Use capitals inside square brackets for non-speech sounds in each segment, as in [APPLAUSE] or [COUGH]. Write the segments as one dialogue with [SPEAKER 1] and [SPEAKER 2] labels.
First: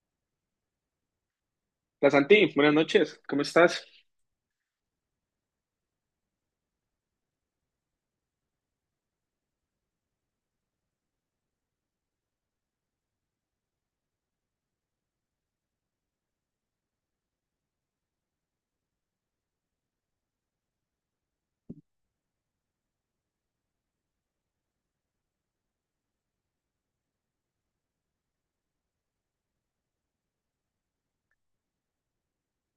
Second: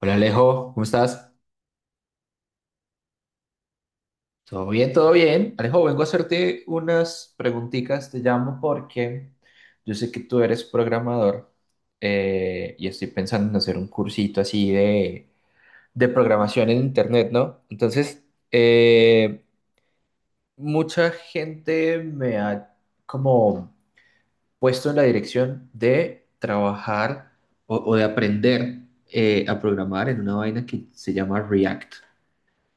[SPEAKER 1] Hola Alejo, ¿cómo estás?
[SPEAKER 2] Hola Santi, buenas noches, ¿cómo estás?
[SPEAKER 1] Todo bien, todo bien. Alejo, vengo a hacerte unas preguntitas, te llamo porque yo sé que tú eres programador, y estoy pensando en hacer un cursito así de programación en Internet, ¿no? Entonces, eh, mucha gente me ha como puesto en la dirección de trabajar o de aprender, a programar en una vaina que se llama React.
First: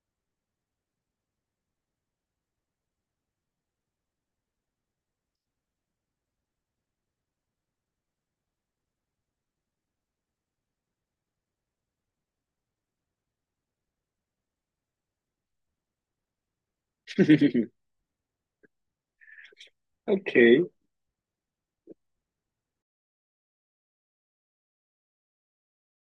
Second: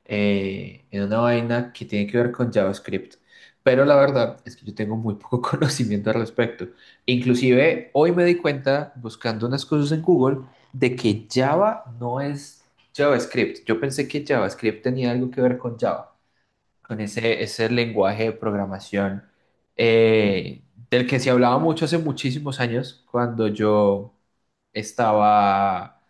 [SPEAKER 1] En una vaina que tiene que ver con JavaScript. Pero la verdad es que yo tengo muy poco [LAUGHS] conocimiento al respecto. Inclusive hoy me di cuenta buscando unas cosas en Google de que Java no es JavaScript. Yo pensé que JavaScript tenía algo que ver con Java, con ese,
[SPEAKER 2] [LAUGHS]
[SPEAKER 1] ese lenguaje de programación eh,
[SPEAKER 2] Ok,
[SPEAKER 1] del que se hablaba mucho hace muchísimos años cuando yo estaba,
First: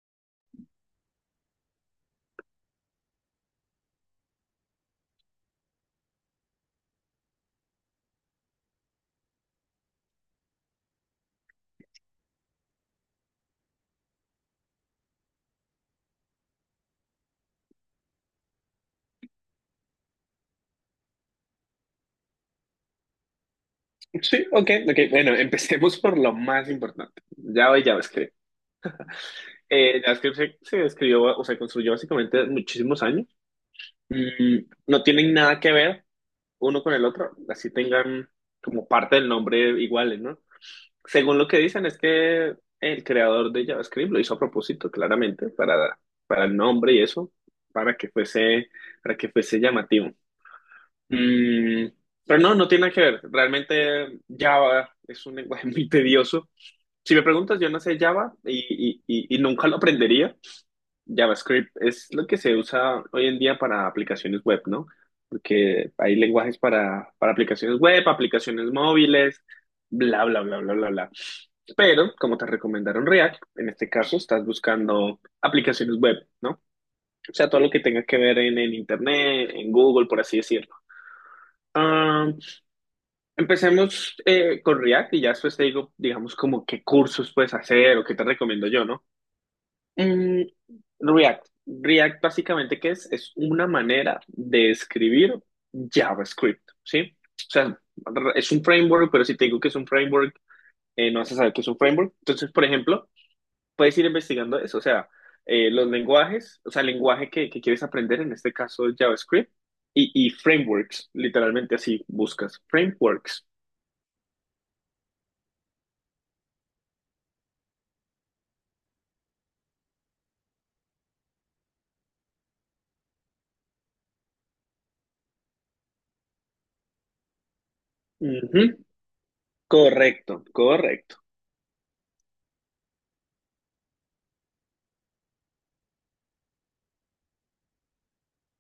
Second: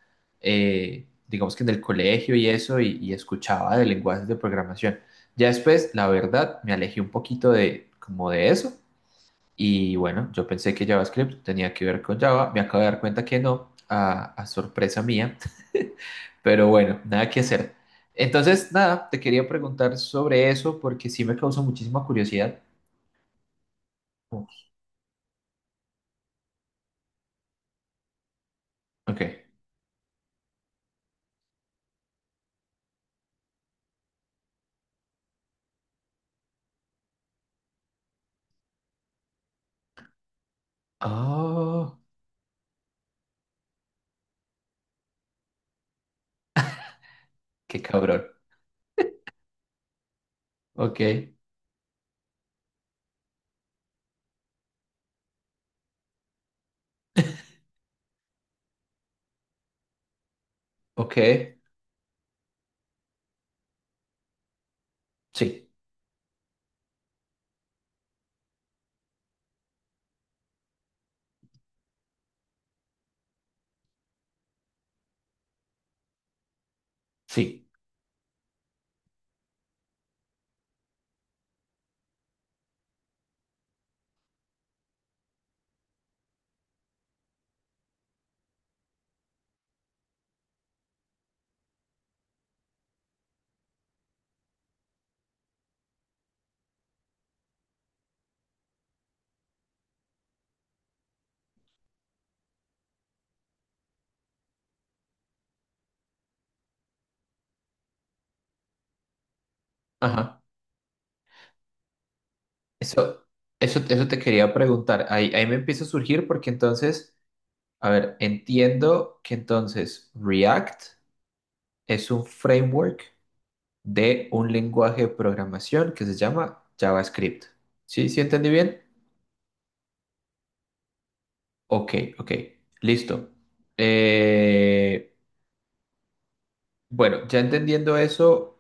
[SPEAKER 1] digamos que en el colegio y eso, y escuchaba de lenguajes de programación. Ya después, la verdad, me alejé un poquito de, como de eso, y bueno, yo pensé que JavaScript tenía que ver con Java, me acabo de dar cuenta que no, a sorpresa mía. [LAUGHS] Pero bueno, nada que hacer. Entonces, nada, te quería preguntar sobre eso porque sí me causó muchísima curiosidad.
[SPEAKER 2] sí,
[SPEAKER 1] Oh,
[SPEAKER 2] ok, ok. Bueno, empecemos por lo más importante, Java y JavaScript.
[SPEAKER 1] ok.
[SPEAKER 2] JavaScript se escribió, o se construyó básicamente muchísimos años. No tienen nada que ver uno con el otro, así tengan como parte del nombre iguales, ¿no? Según lo que dicen
[SPEAKER 1] Oh,
[SPEAKER 2] es que el creador de JavaScript lo hizo a propósito, claramente, para el nombre y eso,
[SPEAKER 1] qué
[SPEAKER 2] para que
[SPEAKER 1] cabrón.
[SPEAKER 2] fuese, para que fuese llamativo.
[SPEAKER 1] Ok,
[SPEAKER 2] Mm, pero no, no tiene nada que ver. Realmente Java es un lenguaje [LAUGHS] muy tedioso. Si me
[SPEAKER 1] [LAUGHS]
[SPEAKER 2] preguntas, yo no sé Java y, y nunca lo aprendería.
[SPEAKER 1] ok.
[SPEAKER 2] JavaScript es lo que se usa hoy en día para aplicaciones web, ¿no?
[SPEAKER 1] Sí,
[SPEAKER 2] Porque hay lenguajes para aplicaciones web, aplicaciones móviles, bla, bla, bla, bla, bla, bla. Pero, como te recomendaron React, en este caso estás buscando aplicaciones web, ¿no? O sea, todo
[SPEAKER 1] sí.
[SPEAKER 2] lo que tenga que ver en Internet, en Google, por así decirlo. Ah, empecemos con React y ya después te digo, digamos, como qué cursos puedes hacer o qué te recomiendo yo, ¿no? Mm, React. React básicamente, ¿qué es? Es una manera de escribir JavaScript, ¿sí? O sea, es un framework, pero si te digo que es un framework, no vas a saber que es un framework. Entonces, por ejemplo, puedes ir investigando eso, o sea, los lenguajes, o sea, el lenguaje que quieres aprender, en este caso JavaScript, y
[SPEAKER 1] Ajá.
[SPEAKER 2] frameworks, literalmente así buscas,
[SPEAKER 1] Eso,
[SPEAKER 2] frameworks.
[SPEAKER 1] eso te quería preguntar. Ahí, ahí me empieza a surgir porque entonces, a ver, entiendo que entonces React es un framework de un lenguaje de programación que se llama JavaScript. ¿Sí? ¿Sí entendí
[SPEAKER 2] Ujú.
[SPEAKER 1] bien?
[SPEAKER 2] Correcto, correcto.
[SPEAKER 1] Ok, ok, listo. Eh, bueno, ya entendiendo eso,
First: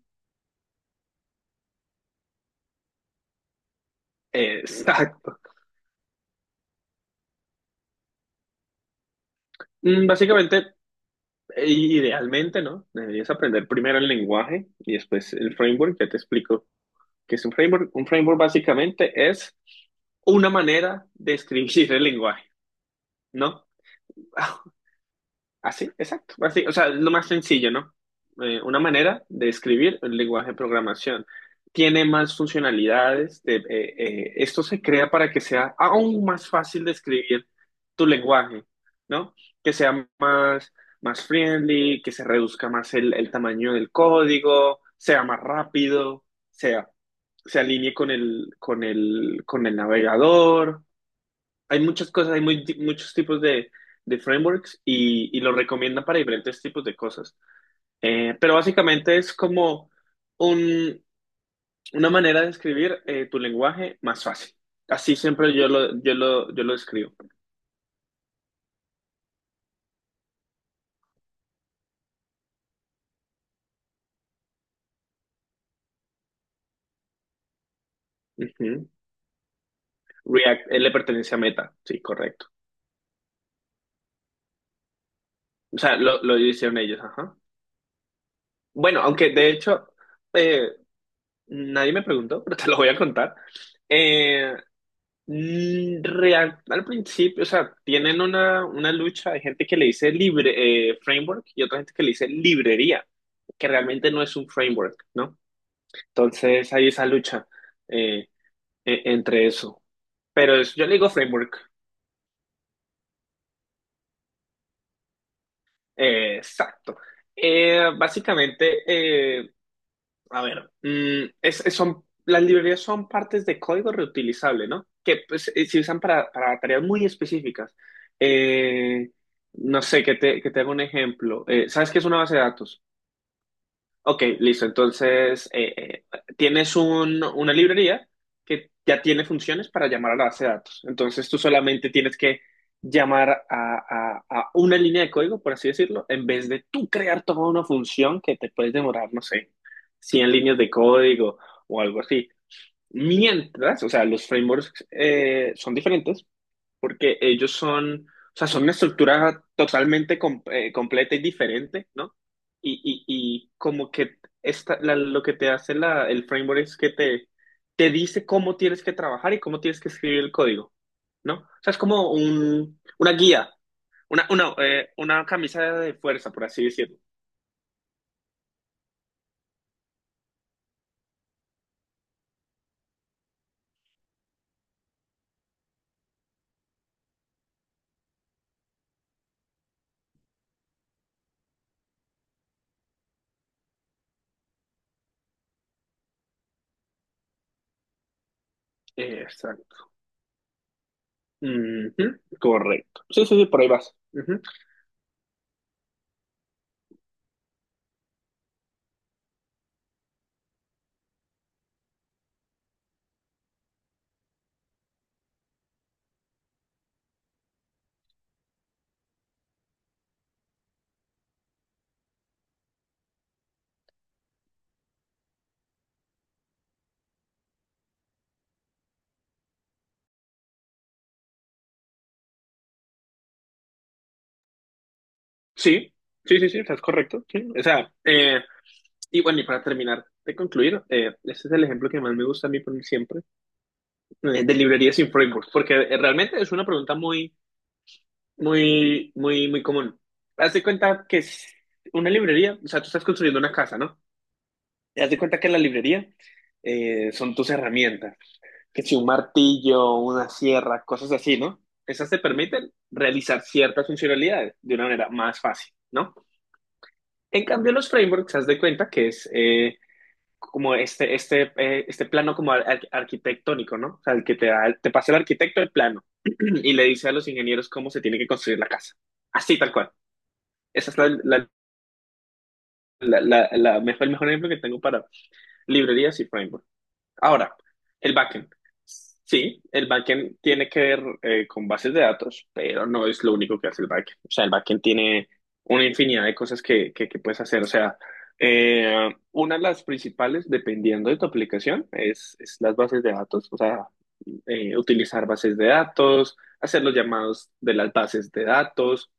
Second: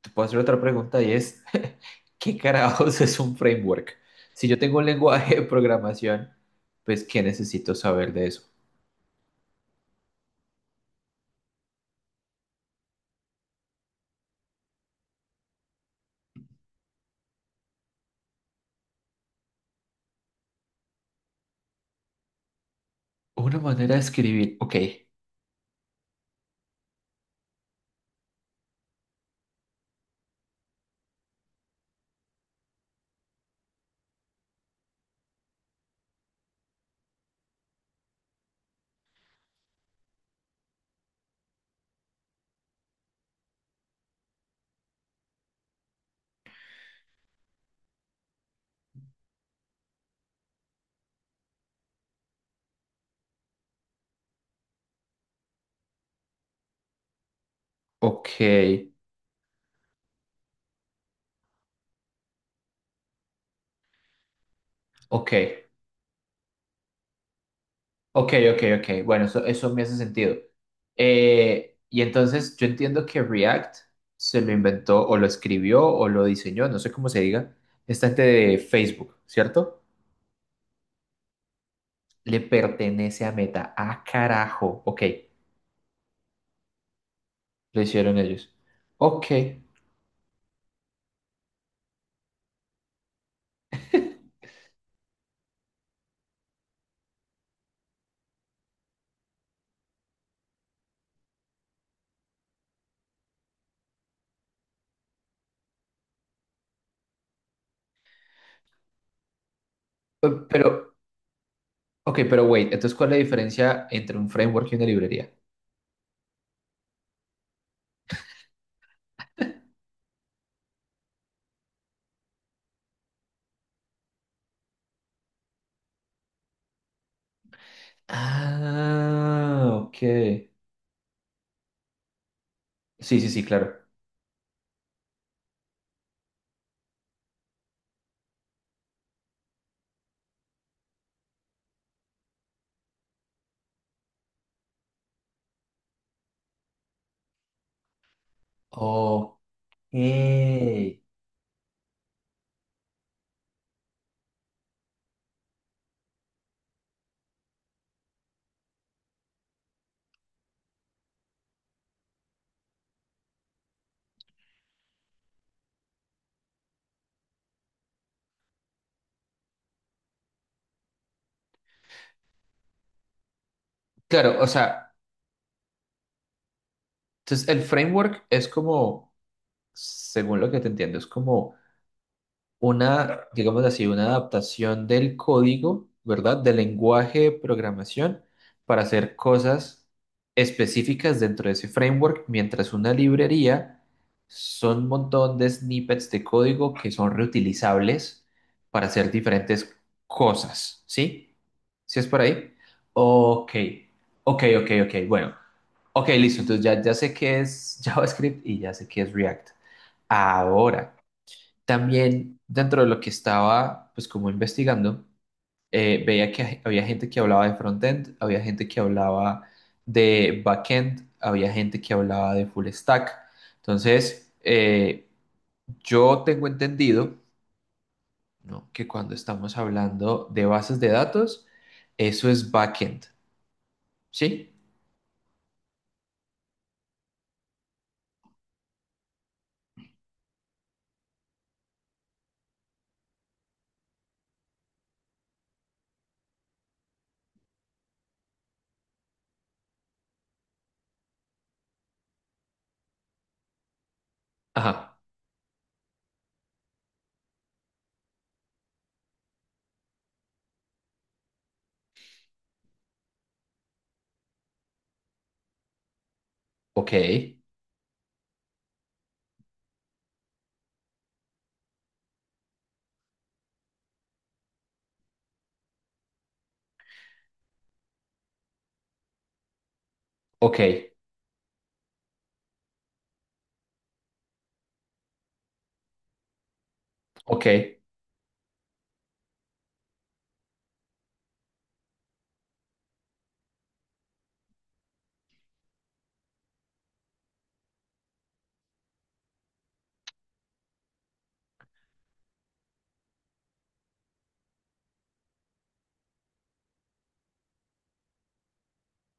[SPEAKER 1] te puedo hacer otra pregunta y es, [LAUGHS] ¿qué carajos es un framework? Si yo tengo un lenguaje
[SPEAKER 2] Exacto.
[SPEAKER 1] de programación, pues ¿qué necesito saber de eso?
[SPEAKER 2] Básicamente, idealmente, ¿no? Deberías aprender primero el lenguaje y después el framework. Ya te explico qué es un framework. Un framework básicamente es una manera de escribir el lenguaje,
[SPEAKER 1] Una
[SPEAKER 2] ¿no?
[SPEAKER 1] manera de escribir, ok,
[SPEAKER 2] Así, exacto. Así, o sea, es lo más sencillo, ¿no? Una manera de escribir el lenguaje de programación. Tiene más funcionalidades. Esto se crea para que sea aún más fácil de escribir tu lenguaje, ¿no? Que sea más, más friendly, que se reduzca más el tamaño del código, sea más rápido, sea, se alinee con con el navegador. Hay muchas cosas, hay muchos tipos de frameworks y lo recomiendan para diferentes tipos de cosas.
[SPEAKER 1] ok,
[SPEAKER 2] Pero básicamente es como un, una manera de escribir tu lenguaje más fácil. Así
[SPEAKER 1] ok,
[SPEAKER 2] siempre yo lo escribo.
[SPEAKER 1] ok, ok, ok. Bueno, eso me hace sentido. Y entonces yo entiendo que React se lo inventó o lo escribió o lo diseñó, no sé cómo se diga, esta gente de
[SPEAKER 2] Ujú.
[SPEAKER 1] Facebook, ¿cierto?
[SPEAKER 2] React, él le pertenece a Meta, sí,
[SPEAKER 1] Le
[SPEAKER 2] correcto.
[SPEAKER 1] pertenece a Meta. Ah, carajo. Ok,
[SPEAKER 2] O sea, lo hicieron ellos, ajá.
[SPEAKER 1] lo hicieron ellos.
[SPEAKER 2] Bueno,
[SPEAKER 1] Ok,
[SPEAKER 2] aunque de hecho, eh, nadie me preguntó, [LAUGHS] pero te lo voy a contar.
[SPEAKER 1] [LAUGHS]
[SPEAKER 2] Eh, Real, al principio, o sea, tienen una lucha, de gente que le dice libre, framework y otra gente que le dice librería, que realmente no es un framework, ¿no? Entonces hay esa lucha eh, entre eso. Yo
[SPEAKER 1] pero,
[SPEAKER 2] le digo framework,
[SPEAKER 1] ok, pero wait, entonces, ¿cuál es la diferencia entre un framework y una librería?
[SPEAKER 2] exacto. Básicamente, eh, a ver, son, las librerías son partes de código reutilizable, ¿no? Que pues, se usan para tareas muy específicas. Eh,
[SPEAKER 1] Ah,
[SPEAKER 2] no
[SPEAKER 1] ok.
[SPEAKER 2] sé, que te haga un ejemplo. ¿Sabes qué es una base de datos?
[SPEAKER 1] Sí, sí, sí, claro.
[SPEAKER 2] Ok, listo. Entonces, tienes una librería que ya tiene funciones para llamar a la base de datos. Entonces, tú solamente tienes que llamar a, a una línea de código, por así decirlo, en vez de tú crear toda una función que te puedes demorar, no
[SPEAKER 1] Ok.
[SPEAKER 2] sé, 100 líneas de código o algo así. Mientras, o sea, los frameworks son diferentes, porque ellos son, o sea, son una estructura totalmente completa y diferente, ¿no? Y como que lo que te hace el framework es que te dice cómo tienes que trabajar y cómo tienes que escribir el código, ¿no? O sea, es como una guía,
[SPEAKER 1] Claro, o sea,
[SPEAKER 2] una camisa de fuerza, por así decirlo.
[SPEAKER 1] entonces el framework es como, según lo que te entiendo, es como una, digamos así, una adaptación del código, ¿verdad? Del lenguaje de programación para hacer cosas específicas dentro de ese framework, mientras una librería son un montón de snippets de código que son reutilizables para hacer diferentes
[SPEAKER 2] Exacto.
[SPEAKER 1] cosas, ¿sí? ¿Sí es
[SPEAKER 2] Ujú,
[SPEAKER 1] por ahí?
[SPEAKER 2] correcto. Sí, sí, sí,
[SPEAKER 1] Ok,
[SPEAKER 2] por ahí vas. Ujú.
[SPEAKER 1] ok, ok, ok, bueno. Ok, listo, entonces ya, ya sé qué es [LAUGHS] JavaScript y ya sé qué es React. Ahora, también dentro de lo que estaba, pues como investigando, veía que había gente que hablaba de frontend, había gente que hablaba de backend, había gente que hablaba de full stack. Entonces, yo tengo entendido, ¿no?, que cuando estamos hablando de bases de datos, eso es backend, ¿sí?
[SPEAKER 2] Sí, sí, sí, sí, estás correcto. Sí. O sea, y bueno, y para terminar de concluir, este es el ejemplo que más me gusta a mí poner siempre, de librerías sin framework, porque realmente es una pregunta muy, muy, muy común. Haz de cuenta que es una librería, o sea, tú estás construyendo una casa, ¿no?
[SPEAKER 1] Ajá,
[SPEAKER 2] Y haz de cuenta que la librería son tus herramientas, que si un martillo, una sierra, cosas así, ¿no? Esas te permiten realizar ciertas funcionalidades de una manera más fácil, ¿no?
[SPEAKER 1] ok,
[SPEAKER 2] En cambio, los frameworks, haz de cuenta que es como este plano como arquitectónico, ¿no? O sea, el que te da, te pasa el arquitecto el plano [CLEARS THROAT] y le dice a los ingenieros cómo se tiene que construir la casa. Así, tal cual.
[SPEAKER 1] ok,
[SPEAKER 2] Esa es la mejor, el mejor ejemplo que tengo para librerías y framework.
[SPEAKER 1] ok.
[SPEAKER 2] Ahora, el backend. Sí, el backend tiene que ver con bases de datos, pero no es lo único que hace el backend. O sea, el backend tiene una infinidad de cosas que puedes hacer. O sea, una de las principales, dependiendo de tu aplicación, es las bases de datos. O sea, utilizar bases de datos, hacer los llamados de las bases de datos,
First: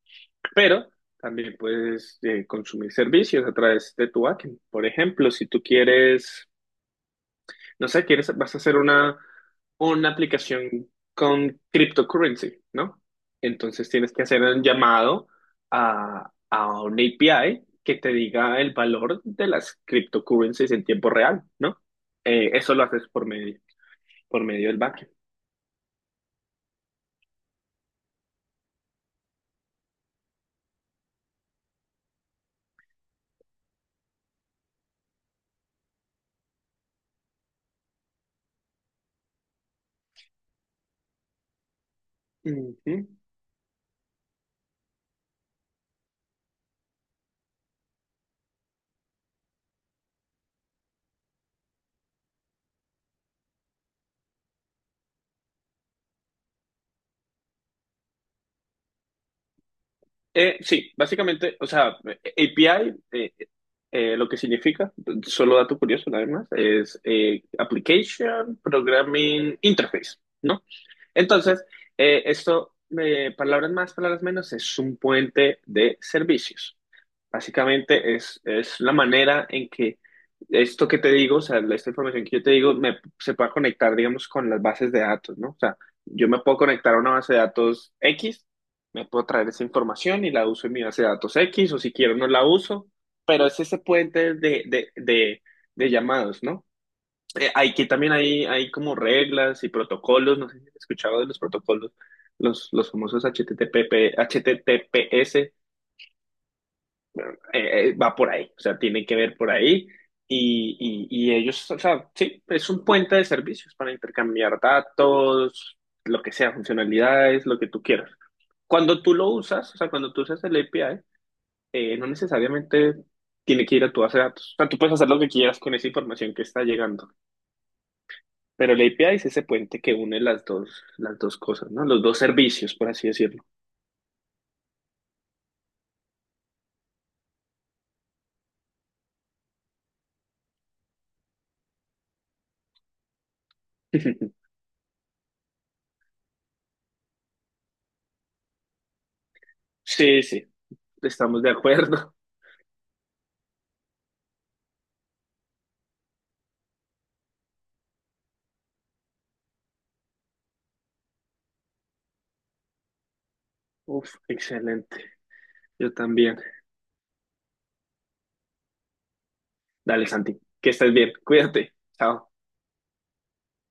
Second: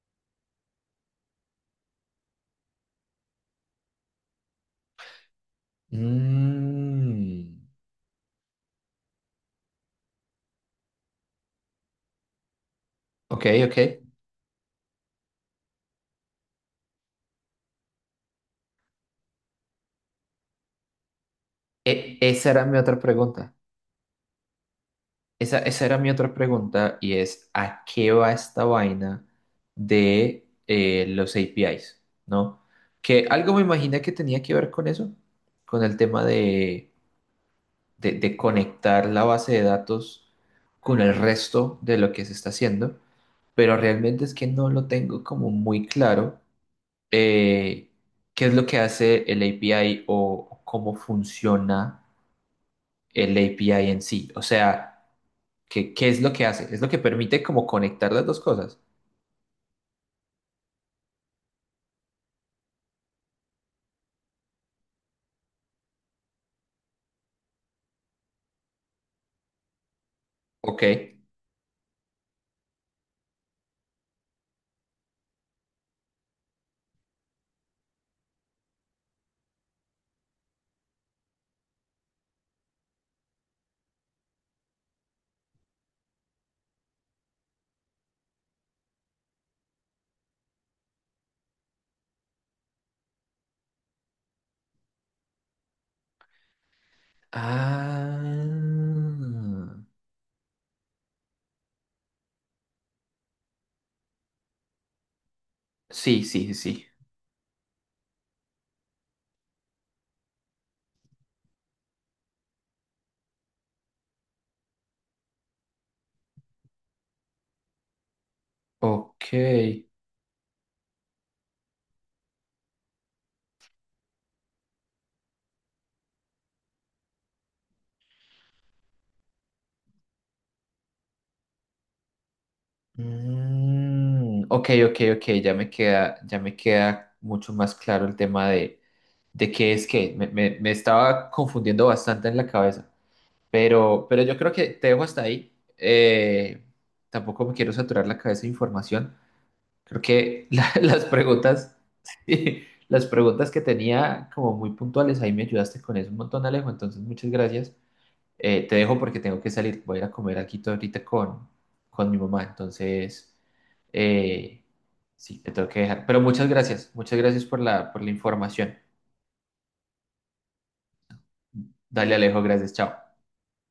[SPEAKER 2] pero también puedes consumir servicios a través de tu backend. Por ejemplo, si tú quieres
[SPEAKER 1] Mm,
[SPEAKER 2] no sé, quieres, vas a hacer una aplicación con cryptocurrency, ¿no?
[SPEAKER 1] ok, ok.
[SPEAKER 2] Entonces tienes que hacer un llamado a una API que te diga el valor de las cryptocurrencies en tiempo real, ¿no?
[SPEAKER 1] Esa era
[SPEAKER 2] Eso
[SPEAKER 1] mi
[SPEAKER 2] lo
[SPEAKER 1] otra
[SPEAKER 2] haces
[SPEAKER 1] pregunta.
[SPEAKER 2] por medio del backend.
[SPEAKER 1] Esa era mi otra pregunta y es, ¿a qué va esta vaina de los APIs? ¿No? Que algo me imaginé que tenía que ver con eso, con el tema de, de conectar la base de datos con el resto de lo que se está
[SPEAKER 2] Ujú.
[SPEAKER 1] haciendo, pero realmente es que no lo tengo como muy claro, eh, qué es lo que hace el API o cómo funciona el API en sí. O sea... ¿Qué, qué es lo que hace? Es lo que permite como conectar las dos cosas.
[SPEAKER 2] Sí, básicamente, o sea, API, eh, lo que significa, solo dato curioso nada más, es Application Programming Interface, ¿no?
[SPEAKER 1] Ok.
[SPEAKER 2] Entonces, esto, palabras más, palabras menos, es un puente de servicios. Básicamente es la manera en que esto que te digo, o sea, esta información que yo te digo, me, se pueda conectar, digamos, con las bases de datos, ¿no? O sea, yo me puedo conectar a una base de datos X, me puedo traer esa información y la uso en mi base de datos X, o si quiero no la uso, pero es ese puente de llamados, ¿no? Hay que también
[SPEAKER 1] Ah.
[SPEAKER 2] hay como reglas y protocolos, no sé si has escuchado de los protocolos, los famosos HTTP, HTTPS,
[SPEAKER 1] Sí, sí, sí.
[SPEAKER 2] va por ahí, o sea, tiene que ver por ahí. Y ellos, o sea, sí, es un puente de servicios para intercambiar datos, lo que sea, funcionalidades, lo que tú quieras. Cuando tú lo
[SPEAKER 1] Ok.
[SPEAKER 2] usas, o sea, cuando tú usas el API, no necesariamente tiene que ir a tu base de datos. O sea, tú puedes hacer lo que quieras con esa información que está llegando. Pero el API es ese puente que une las dos cosas, ¿no? Los dos servicios, por así decirlo.
[SPEAKER 1] Mm, ok, ok, ok. Ya me queda mucho más claro el tema de qué es qué. Me, me estaba confundiendo bastante en la cabeza. Pero yo
[SPEAKER 2] [LAUGHS]
[SPEAKER 1] creo que te dejo hasta ahí. Tampoco me quiero saturar la cabeza de información. Creo
[SPEAKER 2] Sí,
[SPEAKER 1] que
[SPEAKER 2] sí,
[SPEAKER 1] [LAUGHS] las
[SPEAKER 2] estamos de
[SPEAKER 1] preguntas,
[SPEAKER 2] acuerdo.
[SPEAKER 1] sí, las preguntas que tenía como muy puntuales, ahí me ayudaste con eso un montón, Alejo. Entonces, muchas gracias. Te dejo porque tengo que salir. Voy a ir a comer aquí ahorita con mi mamá. Entonces,
[SPEAKER 2] [LAUGHS] Uf,
[SPEAKER 1] eh,
[SPEAKER 2] excelente.
[SPEAKER 1] sí, te tengo que
[SPEAKER 2] Yo
[SPEAKER 1] dejar. Pero
[SPEAKER 2] también.
[SPEAKER 1] muchas gracias. Muchas gracias por la información.
[SPEAKER 2] Dale, Santi, que estés bien. Cuídate.
[SPEAKER 1] Dale,
[SPEAKER 2] Chao.
[SPEAKER 1] Alejo. Gracias. Chao.